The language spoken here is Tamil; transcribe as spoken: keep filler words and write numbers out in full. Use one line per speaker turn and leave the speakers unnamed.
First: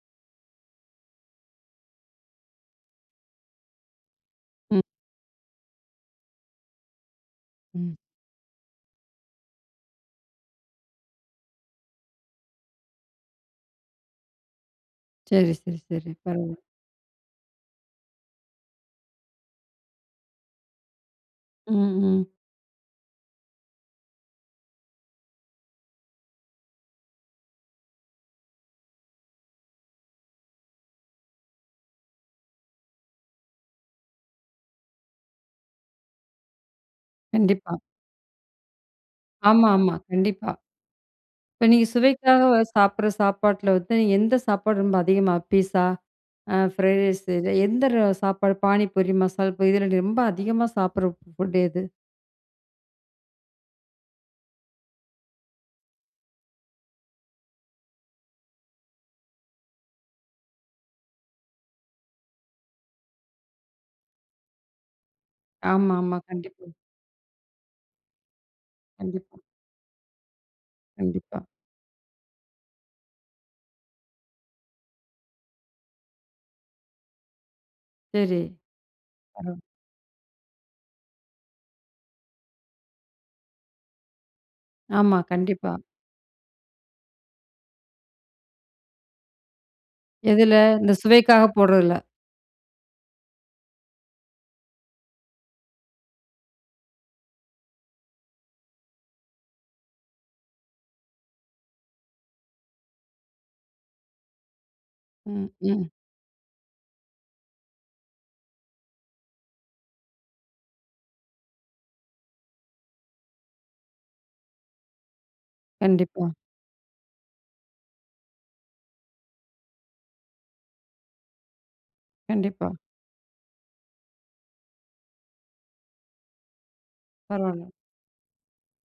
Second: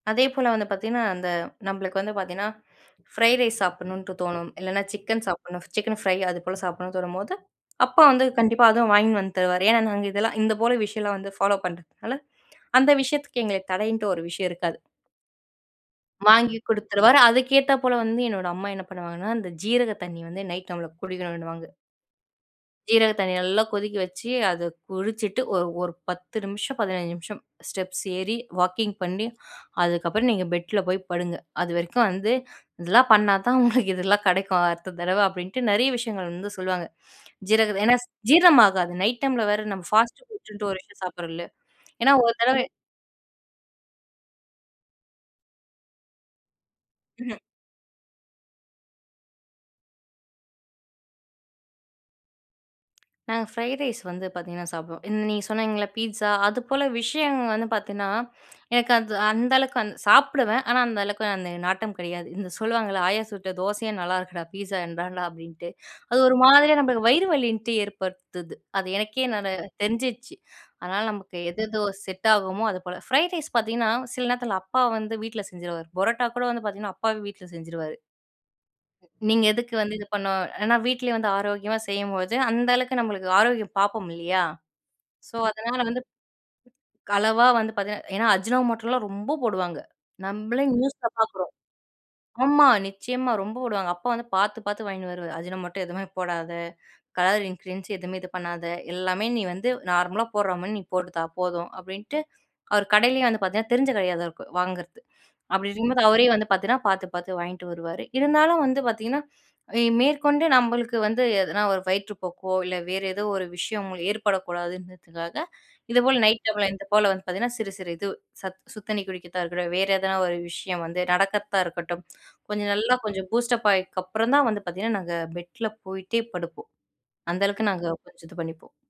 அதேபோல வந்து பார்த்திங்கன்னா அந்த நம்மளுக்கு வந்து பார்த்திங்கன்னா, ஃப்ரைட் ரைஸ் சாப்பிடணுன்ட்டு தோணும்
ம்.
இல்லைனா சிக்கன் சாப்பிடணும், சிக்கன் ஃப்ரை அதுப்போல சாப்பிடணும்னு தோணும்போது
ம்.
அப்பா வந்து கண்டிப்பா அத வாங்கினு வந்து தருவாரு. ஏனா நாங்க இதெல்லா இந்த போல விஷயம்லா வந்து ஃபாலோ பண்ணுறதுனால அந்த விஷயத்துக்கு எங்கள தடைன்ட்டு ஒரு விஷயம் இருக்காது.
சரி, சரி, சரி
வாங்கி
பரவாயில்ல.
குடுத்துருவாரு அதுக்கேத்தா போல வந்து என்னோட அம்மா என்ன பண்ணுவாங்கன்னா, அந்த ஜீரக தண்ணி வந்து நைட் நம்மள குடிக்கணுன்னுவாங்க.
ம் ம்.
ஜீரக தண்ணி நல்லா கொதிக்க வச்சு, அத குடிச்சிட்டு ஒரு ஒரு பத்து நிமிஷம் பதினைந்து நிமிஷம் ஸ்டெப்ஸ் ஏறி வாக்கிங் பண்ணி அதுக்கப்புறம் நீங்க பெட்ல போய் படுங்க. அதுவரைக்கு வந்து இதெல்லாம் பண்ணா தான் உங்களுக்கு இதெல்லா கெடைக்கும் அடுத்த தடவ. அப்படின்ட்டு நெறைய விஷயங்கள் வந்து சொல்லுவாங்க.
கண்டிப்பா.
ஜீரகம் ஏனா ஜீரணம் ஆகாது நைட் டைம்ல வேற நம்ம
ஆமாமா.
ஃபாஸ்ட்டு
கண்டிப்பா.
ஃபுட்ன்ட்டு ஒரு விஷயம் சாப்பிடுறோம்ல்ல.
இப்ப நீங்க
ஏனா ஒரு
சுவைக்காக
தடவ
சாப்பிட்ற சாப்பாட்டில வந்து, நீங்க எந்த சாப்பாடு ரொம்ப அதிகமா பீஸா, ஃப்ரைட் ரைஸ்,
ம் ம்.
எந்த சாப்பாடு பானிபூரி, மசால் பூரி இதில நீ ரொம்ப அதிகமா சாப்பிடுற ஃபுட் எது?
நாங்க ஃப்ரைட் ரைஸ் வந்து பார்த்திங்கன்னா சாப்பிடுவோம். நீங்க சொன்னிங்கல்ல பீட்ஸா அது போல விஷயம் வந்து பார்த்திங்கன்னா, எனக்கு அது அந்த அளவுக்கு சாப்பிடுவேன் ஆனா அந்த அளவுக்கு அந்த நாட்டம் கிடையாது. இந்த சொல்லுவாங்கல்ல "ஆயா சுட்ட தோசையே நல்லாயிருக்குடா! பீஸா என்னடா" அப்படின்ட்டு
ஆமாமா.
அது ஒரு
கண்டிப்பா.
மாதிரியா நம்மளுக்கு வயிறு வலின்னுட்டு ஏற்படுத்துது. அது எனக்கே
கண்டிப்பா.
நல் தெரிஞ்சிடுச்சு அதனால நமக்கு
கண்டிப்பா.
எது எதோ செட் ஆகுமோ அது போல ஃப்ரைட் ரைஸ் பார்த்திங்கன்னா, சில நேரத்தில அப்பா வந்து வீட்ல செஞ்சுருவாரு. புரோட்டா கூட வந்து பார்த்திங்கன்னா அப்பாவே வீட்ல செஞ்சுருவாரு.
சரி,
நீங்க
ம்.
எதுக்கு வந்து இது பண்ணு, ஏனா வீட்டிலயே வந்து ஆரோக்கியமா செய்யும்போது அந்த அளவுக்கு நம்மளுக்கு ஆரோக்கியம் பார்ப்போம் இல்லீயா.
ஆமா
ஸோ
கண்டிப்பா.
அதனால வந்து அளவா வந்து பார்த்திங்கன்னா ஏனா அஜுனோ மோட்டலாம் ரொம்ப போடுவாங்க.
எதுல?
நம்மளே
இந்த
நியூஸ்ல
சுவைக்காக
பாக்குறோம்.
போட்றதில.
ஆமா நிச்சயமா ரொம்ப போடுவாங்க. அப்பா வந்து பாத்து -பாத்து வாங்கினு வருவாரு "அஜு னோ மோட்டா எதுவுமே போடாத, கலர் இன்கிரீடியன்ட்ஸ் எதுவுமே இது பண்ணாத, எல்லாமே நீ வந்து நார்மலா போட்ற மாதிரி நீ போட்டுத்தா போதும்." அப்படின்ட்டு, அவர் கடையிலேயே வந்து பார்த்திங்கன்னா தெரிஞ்ச கடையாதா வாங்குறது. அப்படி
ம்.ம்.
இருக்கும்போது அவரே வந்து பார்த்திங்கன்னா, பார்த்து- பார்த்து வாங்கிட்டு வருவாரு, இருந்தாலும் வந்து பார்த்திங்கன்னா, மேற்கொண்டு நம்மளுக்கு வந்து எதனா ஒரு வயிற்று போக்கோ, இல்ல வேற ஏதோ ஒரு விஷயம் ஏற்படக்கூடாதுன்றதுக்காக இதுபோல
கண்டிப்பா.
நைட் டைம்ல இது போல வந்து பார்த்திங்கன்னா, சிறு சிறு இது சத் சுடுதண்ணி குடிக்கிறதா இருக்கட்டும், வேற எதனா ஒரு விஷயம் வந்து நடக்கிறதா இருக்கட்டும், கொஞ்சம்
கண்டிப்பா.
நல்லா கொஞ்சம் பூஸ்டப் ஆயினதுகப்புறம் தா வந்து பார்த்திங்கன்னா நாங்க பெட்ல போய்ட்டே படுப்போம். அந்த அளவுக்கு
பரவாயில்ல.
நாங்க கொஞ்சம் இது பண்ணிப்போம்.